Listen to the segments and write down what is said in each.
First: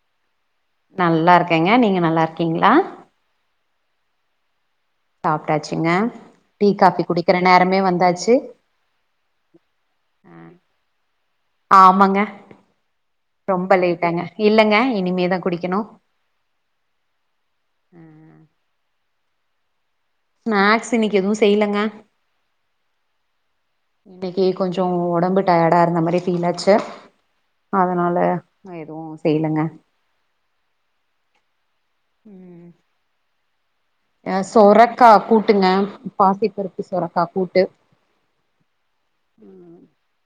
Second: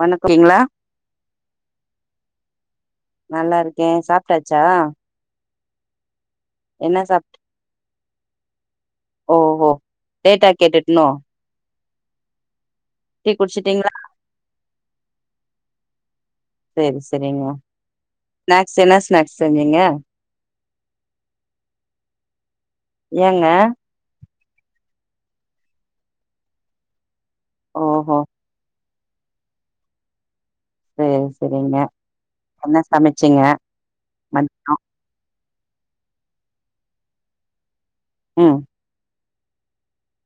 வன நல்லா இருக்கேங்க நீங்க நல்லா இருக்கீங்களா கே சாப்டாச்சா சாப்டாச்சுங்க டீ காபி குடிக்கிற நேரமே வந்தாச் சி ஓ ஓ லேட்டா கேட்டுட்டனோ ஆமாங்க டீ ரொம்ப குடிச்சிட்டீங்களா லேட்டாங்க இல்லங்க இனிமேதா குடிக்கணு சேரி சேரிங்க நாக்ஸ் என்ன ஸ்நாக்ஸ் செஞ்சிங்க ஸ்நாக்ஸ் இன்னைக்கு எதுவு செய்லங்க ஏங்க இன்னைக்கு கொஞ்சோ ஒடம்பு டயர்டா இருந்த மாரி பீலாச்சி ஓஹோ அதனால செய்லங்க செரிசெரிங்க என்ன சமச்சிங்க அஹ சோரைக்காய் கூட் ட்டுங்க பாசிப்பருப்பு சோரக்கா கூட்டு உம்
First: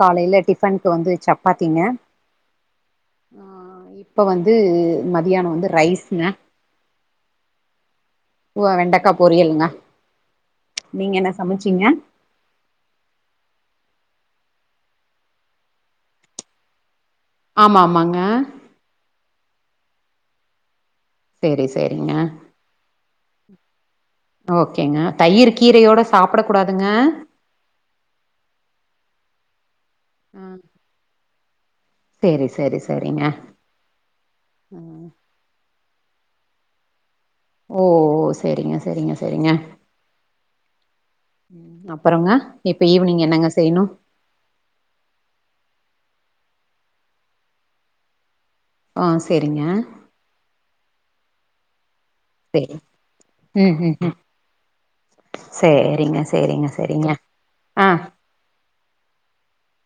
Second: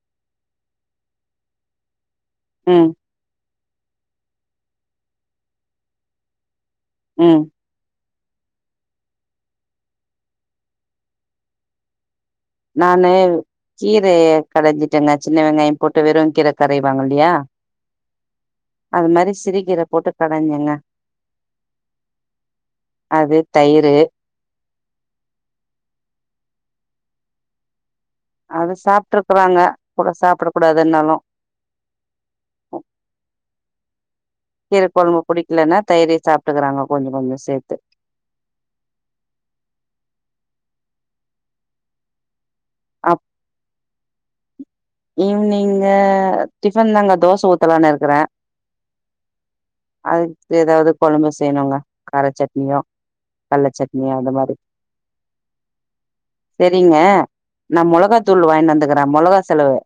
காலையில டிஃபனுக்கு வந்து சப்பாத்திங்க ம் இப்போ வந்து மதியானோம் வந்து ரைஸ்ங்க உம் வெண்டக்க பொரியல்ங்க நீங்க என்ன சமச்சீங்க நானு கீரைய கடஞ்சிடேங்க சின்ன வெங்காயோ போட்டு வெறும் கீர கடைவாங்கள ஆமாஆமாங்க கீரை போட்டு கடைஞ்சேங்க செரி செரிங்க அது தயிரு ஓகேங்க தயிர் கீரையோட சாப்பிட கூடாதுங்க அது சாப்ட்ருக்குறாங்க கூட ஆ சாப்பிடக்க கூடாதுனாலும் சேரி சேரி சேரிங்க கீரைக்கொழம்பு புடிக்கலன்னா தயிரு சாப் எத்துக்குறாங்க கொஞ்ச கொஞ்ச ஓ செரிங்க செரிங்க செரிங்க உம் அப்புறங்க அப் ஈவினிங்கு டிபன் தாங்க தோச ஊத்தலான்னு இருக்குறேன் ஆஹ் செரி அதுக்கு ஏதாவது கொழம்பு செய்னுங்க கார சேரி சட்னியோ கல்ல ம் ம் சட்னியோ ம் அது மாரி சேரிங்க சேரிங்க செரிங்க சேரிங்க நா ஆ மொளகாத்தூள் வாங்கிவந்துகிறேன் நா மொளகா செலவு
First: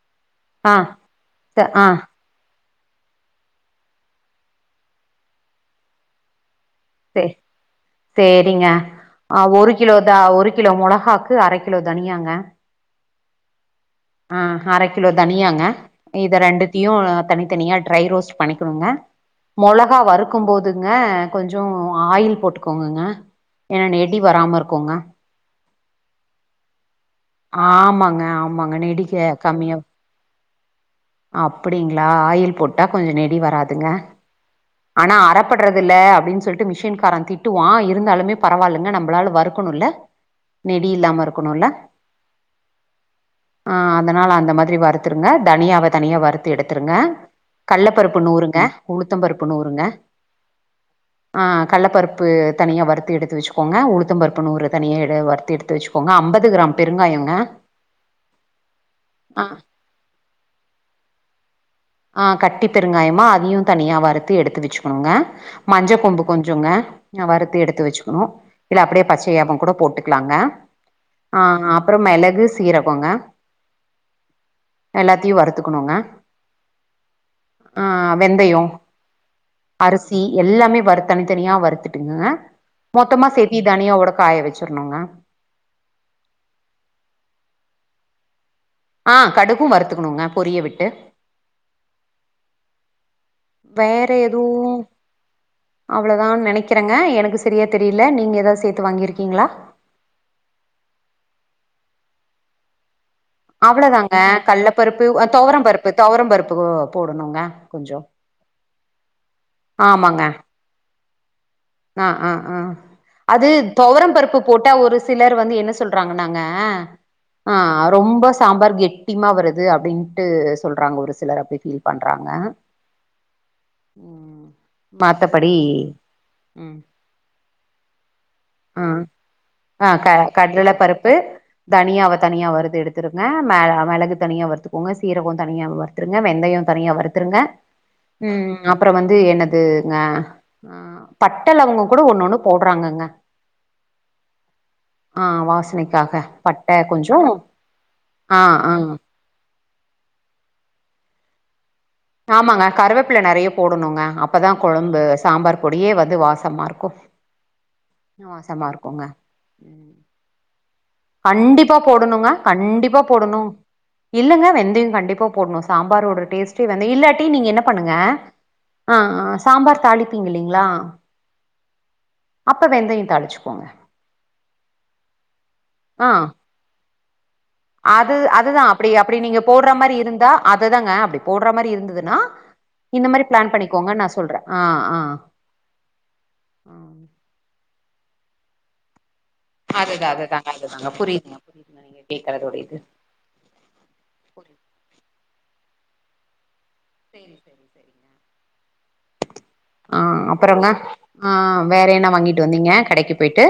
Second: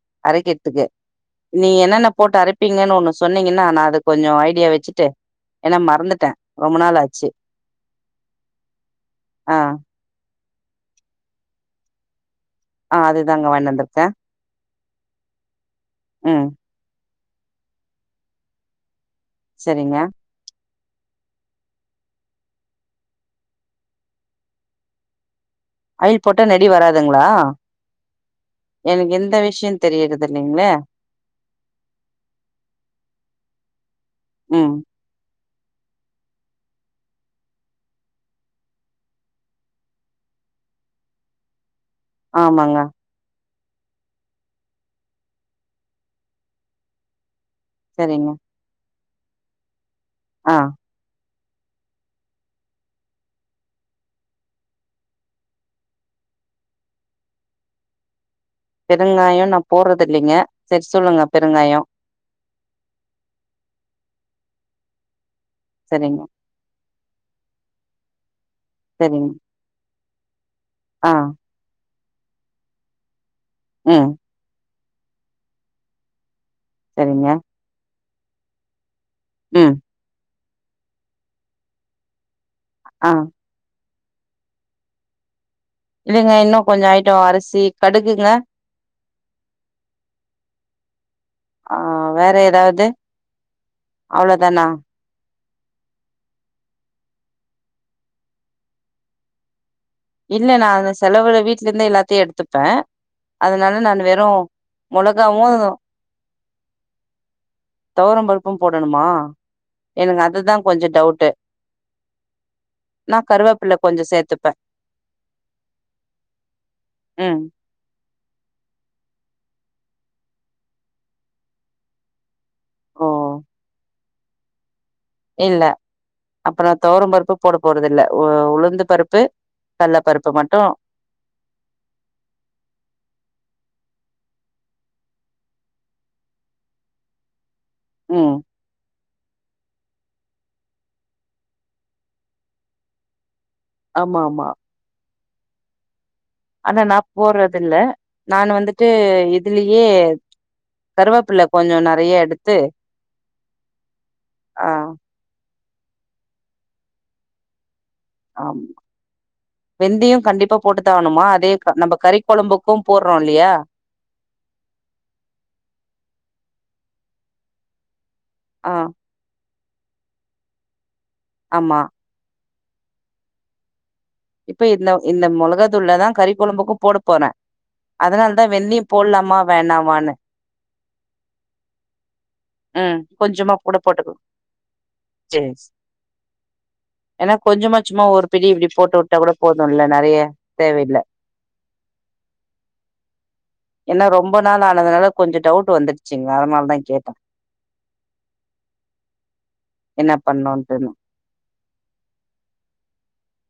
ஆ அரைக்கிறத்துக்கு ச- நீங்க ஆ என்னன்ன போட் அரைப் பீங்க ஒன்னு சொன்னீங்கன்னா நா அது கொஞ்ச ஐடியா வச் சீட்டு ஏன்னா மறந்துட்டேன் செ செரிங்க ஆஹ ஆ ஒரு கிலோதான் கிலோ மொளகாக்கு அரை கிலோ தனியாங்க ஆ அதுதாங்க வாங்கிட்டுவந்துருக்கேன் ஆ அரைக் கிலோ தனியாங்க இத ம் ரெண்டுத்தையு தனித்தனியா ட்ரை ரோஸ்ட் பண்ணிக்கோங்க செரிங்க மொளகா வறுக்கும் போது ங்க கொஞ்சோ ஆயில் போட்டுக்கோங்கங்க ஏன்னா நெடி வராம இருக்கோங்க ஆயில் போட்ட நெடி வராத் ஆமாங்க-ஆமாங்க நெடிக்க கம்மியா இல்லைங்ளா அப்டிங்ளா ஆயில் போட்டா கொஞ்ச நெடி வராதுங்க ம் ஆனா அற பட்றதில்ல அப்டினு சொல்ட்டு மிஷின் கார திட்டு வா இருந்தாலுமே பரவாயில்லங்க நம்மளால வருக்கணு இல்ல நெடி இல்லாம இருக்கணுல்ல ஆமாங்க ஆ அதனால அந்த மாரி வருத்துருங்க தனியாவ தனியா வறுத்து எடுத்துருங்க கல்லபருப்பு சரிங்க நூறுங்க உளுத்தம்பருப்பு நூறுங்க ஆ ஆ கல்லப்பருப்பு தனியா வறுத்து எடுத்து வெச்சுக்கோங்க உளுத்த பருப்பு நூறு தனியா வறுத்து எடுத்து வெச்சுக்கோங்க அம்பது கிராம் பெருங்காயங்க ஆ பெருங்காயோ நா போட்றது இல்லங்க சரி சொல்லுங்க பெருங்காயோ ஆ கட்டி பெருங்காயமா அதயு தனியா வறுத்து எடுத்து வெச்சுக்கோங்க மஞ்ச சரிங்க கொம்பு கொஞ்சங்க ந வறுத்து எடுத்து வெச்சுக்கணு இல்ல அப்டியே சரிங்க பச்சையாவு கூட போட்டு இருக்கலாங்க ஆ அப் அப்றோ மெளகு சீரகோங்க ம் எல்லாத்தையு வறுத்துக்கணுங்க சரிங்க ஆ வெந்தயோ ம் அரிசி எல்லாமே வறுத் தனித்தனியா வறுத்துட்டுங்க ஆ மொத்தமா சேத்தி தனியா உடக் காய வெச்சுர்ணுங்க இல்லைங்க இன்னு கொஞ்சோ அயிட்டோ அரிசி கடுகுங்க ஆ கடுக்கு வருத்துக்கணுங்க பொரிய விட்டு ஆ வேற ஏதாவது வேற எதுவு அவ்ளோதானா அவ்வளதான் நெனைக்கிறங்க எனக்கு செரியா தெரியல நீங்க ஏதாவது சேத்து வாங்கிருக்கீங்களா இல்ல நா அந்த செலவுல வீட்ல இருந்து எல்லாத்தையு எடுத்துப்ப அவ்வளோதாங்க கல்ல பருப்பு தொவரம் மொளகாவு பருப்பு தொவரம் பருப்பு போடணுங்க கொஞ்சோ தொவரம் பருப்பு போடணுமா ஆமாங்க எனக்கு அதுதா கொஞ்சோ டவுட் டு ஆ ஆ ஆ அது கொஞ்சோ தொவரம் பருப்பு சேத்துப்பே போட்டா ஒருஸ் சிலர் வந்து என்ன சொல்றாங்கன்னாங்க ம் ஆ அரோ ரொம்ப சாம்பார் கெட்டிமா வருது அப்டின்ட்டு சொல்றாங்க ஒரு சிலர் அப்டி ஃபீல் பண்றாங்க ஓ ம் மத்தபடி அப்போ நா தொவரம் பருப்பு போட போறது இல்ல ஓ ம் ஆ க மட்டு கடல பருப்பு தனியாவ தனியா வருத்து எடுத்துருங்க மேல மெளகு தனியா வருத்துக்கோங்க சீரகோ தனியா வருத்துருங்க வெந்தயோ தனியா வருத்துருங்க ம் அப்புறோ வந் து என்னதுங்க ஆ பட்ட லவங்கோ கூட ஒண்ணு ஒண்ணு போடுறாங்கங்க ஆமா ஆமா ஆ வாசனைக்காக பட்ட ஆனா நா கொஞ்சோ போடுறது இல்ல ஆ நானு ஆ வந்துட்டு இதுலியே கருவேப்புள்ள கொஞ்சோ நல் ஆமாங்க கருவேப்புள்ள நெறைய போடணுங்க அப்பதா ஆ கொழம்பு சாம்பார் பொடியே வந்து வாசமா இருக்கு ஆம் வாசமா இருக்குங்க ம் போட்டுத்தா ஆவணுமா அதே கண்டிப்பா நம்ப கறி போடணுங்க கொழம்புக்கும் கண்டிப்பா போற்றோ போடணு இல்லையா இல்லங்க வெந்தயோ கண்டிப்பா போடணே சாம்பாரோட டேஸ்ட்டே வந்து இல்லாட்டி நீங்க என்ன பண்ணுங்க ஆ ஆ ஸ் சாம்பார் தாளிப்பீங்க இல்லைங்களா ஆமா அப்ப வெந்தயம் தாளிச்சிக்கோங்க இப்ப இந்த இந்த மொளகா இதுள்ளதான் கறி கொழம்புக்கும் போட போர அது அதுதான் அப்படி அப்படி நீங்க போடற மாதிரி வேணாமான்னு இருந்தா அதுதாங்க அப்படி போடற மாதிரி இருந்ததுன்னா ம் இந்த மாரி பிளான் கொஞ்சமா கூட பண்ணிக்கோங்கனு போட்டுக்கோ நான் சொல்றே ஆ ஆ சேரி ஆ ஏன்னா கொஞ்சமா சும்மா ஒரு பெடி இப்படி போட்டு உட் டெவடப் போதுல்ல அதுதான் நெறயா அதுதாங்க அதுதாங்க தேவையில்ல புரியுதுங்க புரியுதுங்க நீங்க கேக்குறதோட இது ஏன்னா ரொம்ப நாள் புரியுது ஆனதுனால கொஞ்சம் டவுட் வந்து ச்சிங்களா அதனாலதா செரி செரி செரிங்க ஆ என்ன அப்பறங்க பண்ணுன்ட்டுன்னு ஆ வேற என்ன வாங்கிட்டு வந்திங்க கடைக்கி போய்ட்டு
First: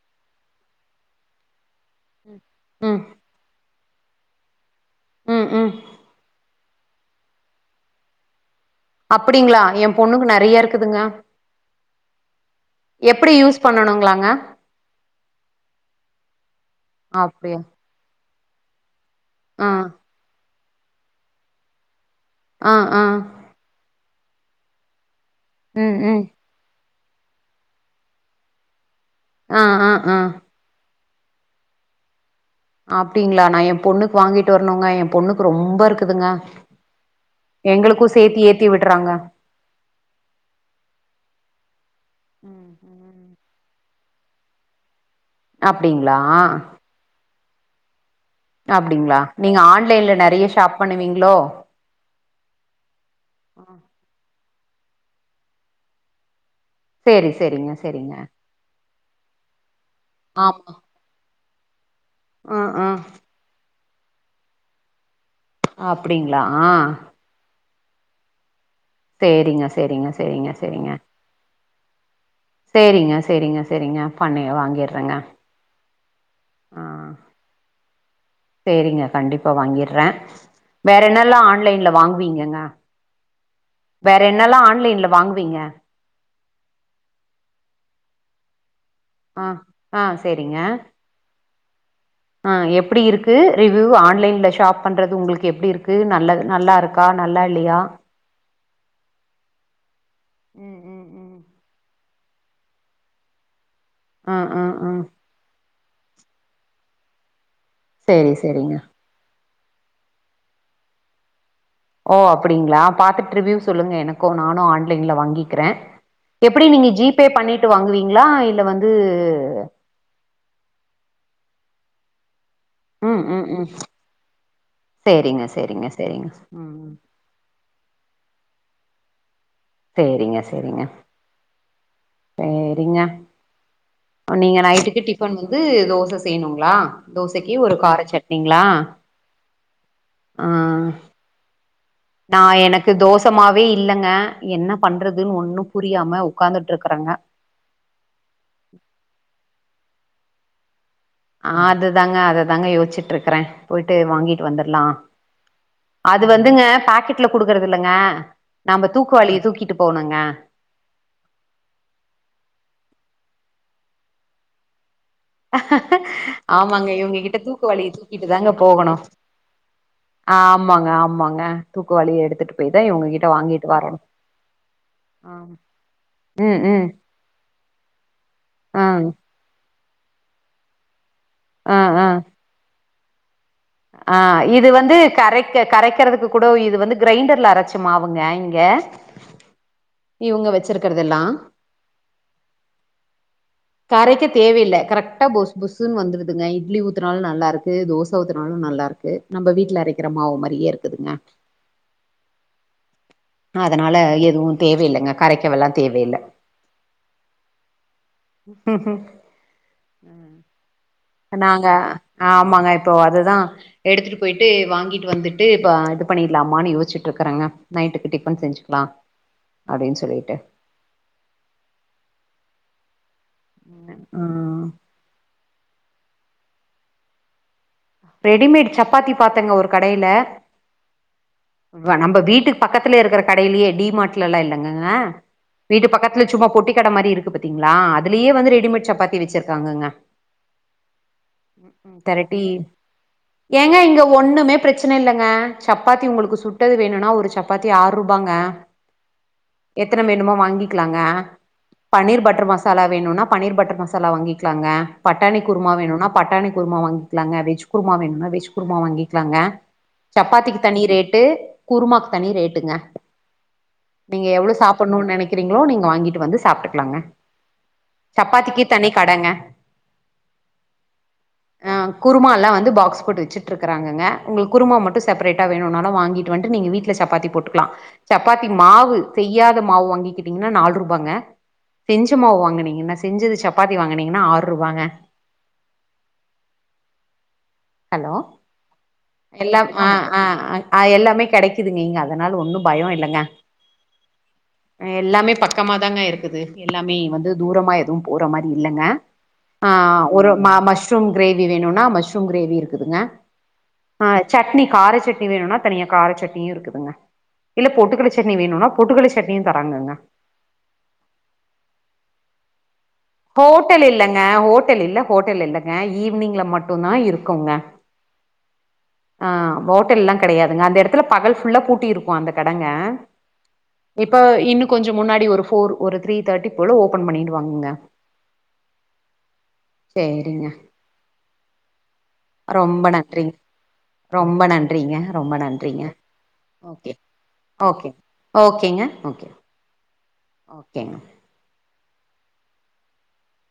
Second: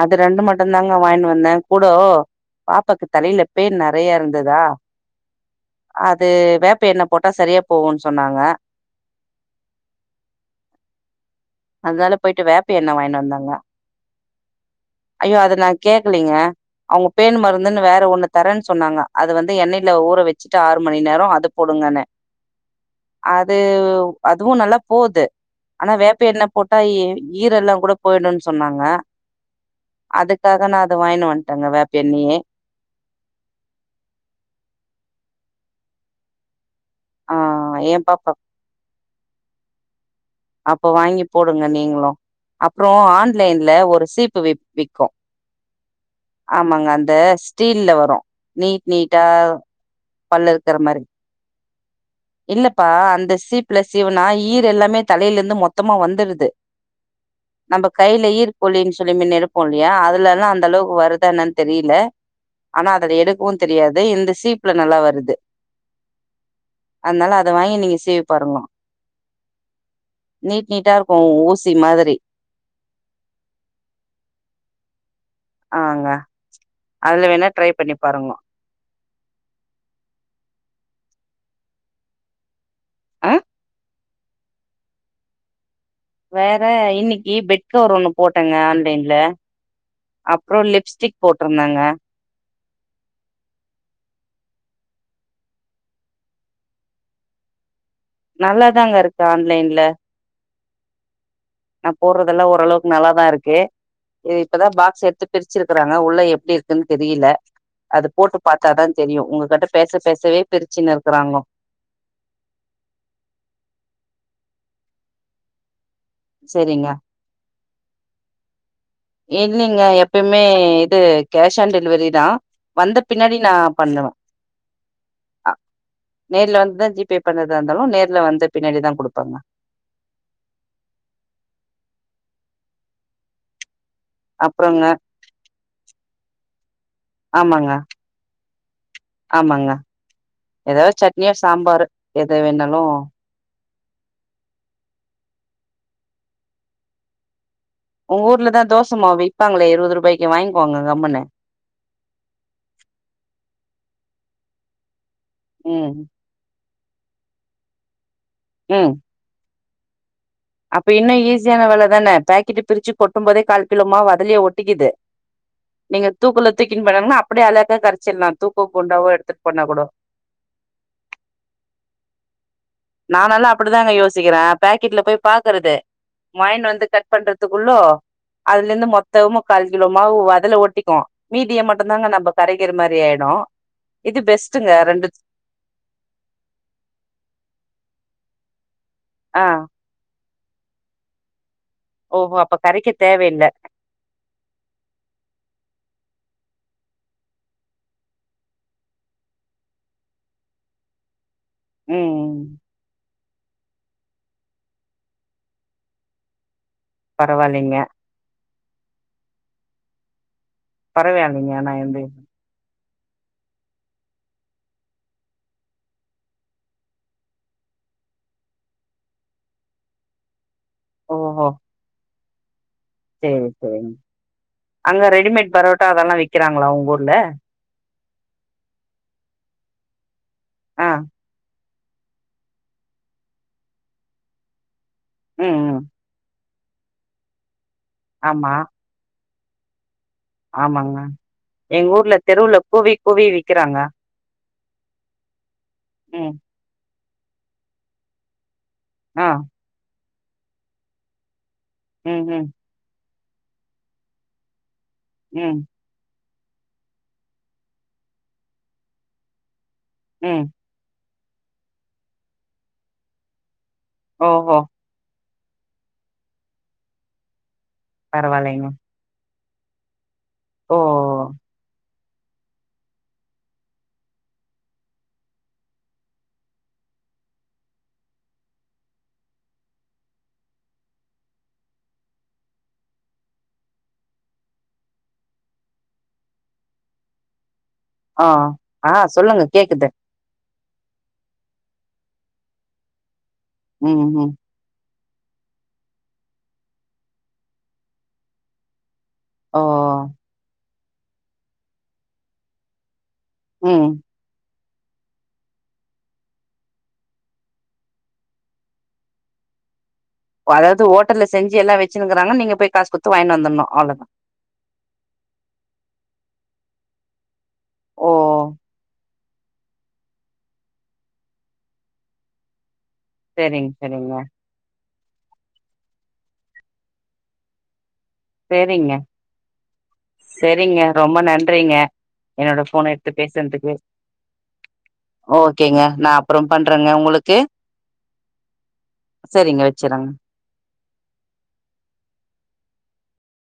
அது ரெண்டு மட்டும்தாங்க வாங்கினு வந்த கூடோ ம் பாப்பாக்கு தலையில பேண் நறையா இருந் ததா ம் ம் அது வேப் ப்ப என்ன போட்டா சரியா போவுன்னு சொன்னாங்க அப்படிங்களா என் பொண்ணுக்கு நெறயா இருக்குதுங்க அதனால போயிட்டு வேப்ப எண்ணெ வாங்கினு எப்படி வந்தாங்க யூஸ் பண்ணணுங்களாங்க ஐயோ அத நான் கேக்கலீங்க அவங்க பேன் அப்படியா மருந்துன்னு வேற ஒண்ணு தரன்னு சொன்னாங்க அது வந்து ஆ எண்ணெயில ஊற வச்சி ட்டு ஆறு மணி நேரம் அது போடுங்கனு ஆ ஆ அது அதுவும் நல்லா போவுது ஆனா ம் ம் வேப்பெண்ண போட்டா எ ஈரெல்லாம் கூட போயிடும் சொன்னாங்க ஆ ஆ ஆ அதுக்காக நா அத வாங்கினு வண்ட்டங்க வேப்ப எண்ணியே அப்டிங்களா நா ஏன் பொண்ணுக்கு வாங்கிட்டு வரணுங்க ஏன் பொண்ணுக்கு ரொம்ப இருக்குதுங்க ஆஹ ஏ எங்களுக்கு பாப்பா சேத்தி ஏத்தி விடுறாங்க அப்ப வாங்கி போடுங்க நீங்களும் ம், அப்புறம் ம். ஆன் லைன்ல ஒரு சீப்பு விக்கும் அப்டிங்களா ஆமாங்க அந்த ஸ்டீல்ல வரும் அப்டிங்களா நீங்க ஆன்லைன்ல நெறைய பல்லு இருக்கற ஷாப் மாரி பண்ணுவீங்களோ இல்லப்பா அந்த சீப்ல சீவுனா ஈர் எல்லாமே தலையில இருந்து மொத்தமா வந்துருது சேரி சேரிங்க நம்ம சேரிங்க கையில ஈ்கொலன் [unintelligible] யா அதுல எல்லாம் அந்த ஆமா அளவுக்கு வருதுனா என்னானு தெரியல ஆ ஆ ஆனா அதுல எடுக்கவும் தெரியாது இந்த சீப்ல நல்லா வருது அப்டிங்களா ஆ அதனால அத வாங் நீங்க சீவி பாருங்கோ சேரிங்க சேரிங்க செரிங்க செரிங்க இது மாதிரி சேரிங்க சேரிங்க செரிங்க பண்ணி வாங்கிடுறேங்க ஆங்க ஆஹ அதுல வேணா ட்ரை பண்ணி பாருங்கோ சேரிங்க கண்டிப்பா வாங்கிடுறேன் வேற என்னல்லாம் ஆன்லைன்ல வாங்குவீங்க ஆஹ வேற என்னல்லாம் ஆன்லைன்ல வாங்குவீங்க வேற இன்னைக்கு பெட் கவர் ஒண்ணு போட்டங்க ஆன்லைன் ல ஆ ஆ சேரிங்க அப்புறம் லிப்ஸ்டிக் போட் என்னங்க ஆஹ எப்படி இருக்கு ரிவ்யூ ஆன்லைன்ல ஷாப் பண்றது உங்களுக்கு எப்படி இருக்கு நல்லா நல்லா இருக்கா நல்லா இல்லையா நல்லாதாங்க இருக்கு ஆன்லைன்ல உம் உம் உம் நான் போடுறதெல்லாம் ஓரளவுக்கு நல்லாதான் இருக்குது ஆ இது ஆ இப்பதான் ஆ பாக்ஸ் எடுத்து பிரிச்சிருக்கறாங்க உள்ள எ எப்படி இருக்குன்னு தெரியல அது சேரி போட்டு சேரிங்க பார்த்தாதான் தெரியும் உங்ககிட்ட பேச பேசவே பிரிச்சுனு இருக்குறாங்க ஓ அப்டீங்ளா பாத்துட்டு ரிவ்யூ சொல்லுங்க எனக்கு நானு ஆன்லைன்ல வாங்கிக்றே [inaudible] எப்டி நீங்க செரிங்க ஜி பே பண்ணிட்டு வாங்குவீங்ளா இல்ல வந்து இல்லைங்க எப்பயுமே இது கேஷ் ஆன் டெலி வரிதா வந்த ம் பின்னாடி ம் நா ம் பண்ணுவ சேரிங்க அ சேரிங்க சேரிங்க நேர்ல வந்துதா ம் ஜி பே பண்றதா இருந்தாலு நேர்ல வந்த பின்னாடி தா குடுப்ப தங்க [unintelligible] சேரிங்க சேரிங்க சேரீங்க நீங்க அப்றோங்க நைட்டுக்கு டிஃபன் வந்து தோச செய்யணுங்ளா தோசைக்கு ஆமாங்க ஒரு கார சட்னி ங்ளா ஆமாங்க ஏதாவது சட்னியோ சாம்பரு நா எனக்கு தோசமா மாவே இல்லங்க என்ன பண்றதுனு ஒன்னு புரியாம உட்கார்ந்துட்டு இருக்றோங்க ஒங்க ஊர்ல தா தோசமாவு விப்பாங்ளே இருபது ரூபா இப்பைக்கு வாங்க்கோங்க ஆ அதுதாங்க அததாங்க யோச்சிட்டு இருக்றே போயிட்டு ட்டு வாங்கிட்டு வந்துறலா ம் அது வந்துங்க பாக்கெட்ல குடுக்குறது இல்லங்க நாம ம் தூக்குவாளிய தூக்கிட்டு போனுங்க அப்ப இன்னு ஈஸியான வேல தான பாக்கெட்டு பிரிச்சு கொட்டும் போதே கால் கிலோ மாவு அதுலியே ஒட்டிக்குது நீங்க தூக்குல தூக்கின்னு ஆமாங்க போனாங்கன்னா இவங்ககிட்ட அப்படியே அழகா தூக்குவாளிய தூக்கிட்டு கரைச்சிடலா தாங்க தூக்கோ போகணு குண்டாவோ எடுத்துட்டு போனா கூட ஆமாங்க ஆமாங்க தூக்குவாளிய எடுத்துட்டு போயிரு நானல்லா அப்டிதாங்க யோசிக்குறே பேக்கெட்ல போய் பாக்குறது ம் வாயன் வந்து ம் கட் பண்றதுக்குள்ளோ அதுல ஆ இருந்து மொத்தமு இவ்லோ மாவு அதுல ஒட்டிக்கு மீதிய ஆ ஆ மட்டுந்தாங்க நம்ம கரைக்கிற மாரி சரி ஆயிடு ஆ இது பெஸ்ட்டுங்க வந்து ரெண்டு கரைக்க கரைக்குறதுக்கு கூட இது வந்து கிரைண்டர்ல அரச்சி மாவுங்க இங்க ஆ இவங்க வச்சிருக்கதெல்லா ஓ ஓ அப்ப கரைக்க தேவ இல்ல கரைக்க தேவையில்ல கரெக்டா பொசு புசுன்னு வந்துருதுங்க இட்லி ஊத்துனாலு நல்லா இருக்கு தோசை ஊத்துனாலு நல்லா இருக்கு நம்ம வீட்டுல அரைக்கிற மாவு மாரியே இருக்குதுங்க ம் அதனால எதுவும் தேவையில்லைங்க கரைக்கவல்லா தேவையில்ல பரவாயில்லைங்க ம் ம் இப்ப பரவாயில்லைங்க நாங்க ஆனா வந்து ஆமாங்க அப்போ அததுதா எடுத்துட்டு போயிட்டு வாங்கிட்டு வந்துட்டு இப்ப இது பண்ணிடலாமான்னு யோிச்சுட்டு இருக்கறேங்க நைட்டுக்கு டிபன் செஞ்சுக்கலா அப்படின்னு சொல்லிட்டு ஒ ஓ சேரி சேரி ம் அங்க ரெடிமேட் பரோட்டா அதெல்லா வி விக்கிறாங்களா உங்க ஊர்ல ரெடிமேட் சப்பாத்தி பாத்தங்க ஒரு கடையில ஆ நம்ப நம்ப வீட்டுக்கு பக்கத்துலயே இருக்கிற கடையிலேயே டி மார்ட்ல எல்லா இல்லங்க ம் ம் வீட்டு பக்கத்துல சும்மா பொட்டிக்கட மாரி இருக்கு பதி ங்கள அதுலயே ஆமா வந்து ரெடிமேட் சப்பாத்தி வச்சிருக் இருக்காங்கங்க ஆமாங்க எங்க ஊர்ல தெரட்டி தெருல கூவி கூவி விக்கிறாங்க இன்னுமே பிரச்சன இல்லைங்க சப்பாத்தி ம் உங்களுக்கு சுட்டது வேணும்னா ஒரு சப்பாத்தி ஆறு ரூபாங்க ஆ எத்தன வேணுமோ வாங்கிக்கலாங்க பன்னீர் ம் பட்டர் ம் மசாலா வேணும்னா பன்னீர் பட்டர் மசாலா வாங்கிக்கலாங்க பட்டாடாணி ம் குருமா வேணும்னா பட்டாணி குருமா வாங்கிக்கலாங்க வெஜ் குருமா வேணுன்னா வெஜ் குருமா வாங்கிக்லாங்க ம் சப்பாத்திக்கு தனி ரேட் விட்டு குருமாக்கு தனி ரேட்டுங்க நீங்க எவ்ளோ ஓஹோ சாப்பிணும்னு நினைக்கன் இருக்கீங்களோ நீங்க வாங்கிட்டு வந்து சாப்பிட்டுக்கலாங்க சப்பாத்திக்கு பரவாயில்லைங்க தனி கடங்க ஓ ஓ அ குருமால்லா வந் து பாக்ஸ் போட்டு வச்சிட்ருக்குறாங்கங்க உங்ளுக் குருமா மட்டு செப்பரேட்டா வேணுன்னாலு வாங்கிட்டு வன்ட்டு நீங்க வீட்ல சப்பாத்தி போட்டுக்லா சப்பாத்தி மாவு செய்யாத மாவு வாங்கிக்கிட்டிங்னா நால்ருபாங்க செஞ்ச மாவு வாங்குனீங்கன்னா செஞ்சது சப்பாத்தி வாங்குனீங்கனா ஆறுவாங்க ஆ ஆ சொல்லுங்க எல்லாம் ஆ கேக்குது ஆ ஆ எல்லாமே கெடைக்குதுங்க இங்க அதுனால ஒன்னு பயொ இல்லங்க ம் ம் ம் எல்லாமே பக்கமாதாங்க இருக்குது எல்லாமே வந்து தூரமா எதுவு போற மாரி இல்லங்க ஓ ஆ ஒரு மா மஷ் ரூம் கிரேவி வேணுன்னா மஷ்ரூம் கிரே வி இருக்குதுங்க ம் ஆ சட்னி கார சட்னி வேணுனா தனியா கார சட்னியு இருக்குதுங்க இல்ல பொட்டுக்கல்ல சட்னி வேணுனா பொட்டு கல்ல சட்னியு தராங்கங்க அதாவுது ஹோட்டல்ல செஞ்சி எல்லா வெச்சினுக்குறாங்க நீங்க போய் காசு குத் ஹோட்டல் இல்லங்க ஹோட்டல் இல்ல ஹோட்டல் இல்லங்க ஈவினிங்ல மட் டுந்தா இருக்குங்க ஓ ஆ ஹோட்டல்லா கெடையாதுங்க அந்த எடத்துல பகல் ஃபுல்லா பூட்டி இருக்கு அந்த கடங்க செரிங் செரிங்க ச முன்னாடி ஒரு ஃபோர் ஒரு த்ரீ தேர்ட்டி போல ஓபன் பண்ணிடு வாங்கங்க சேரிங்க சேரிங்க செரிங்க ரொம்ப நன்றிங்க என்னோட ரொம்ப ஃபோன எடுத்து நன்றிங்க பேசுன்துக்கு ரொம்ப நன்றிங்க ரொம்ப ஓகேங்க நன்றிங்க நா அப்பறம் பண்றேங்க ஓகே உங்களுக்கு ஓகே ஓகேங்க செரிங்க வச்சுறேங்க கேங்க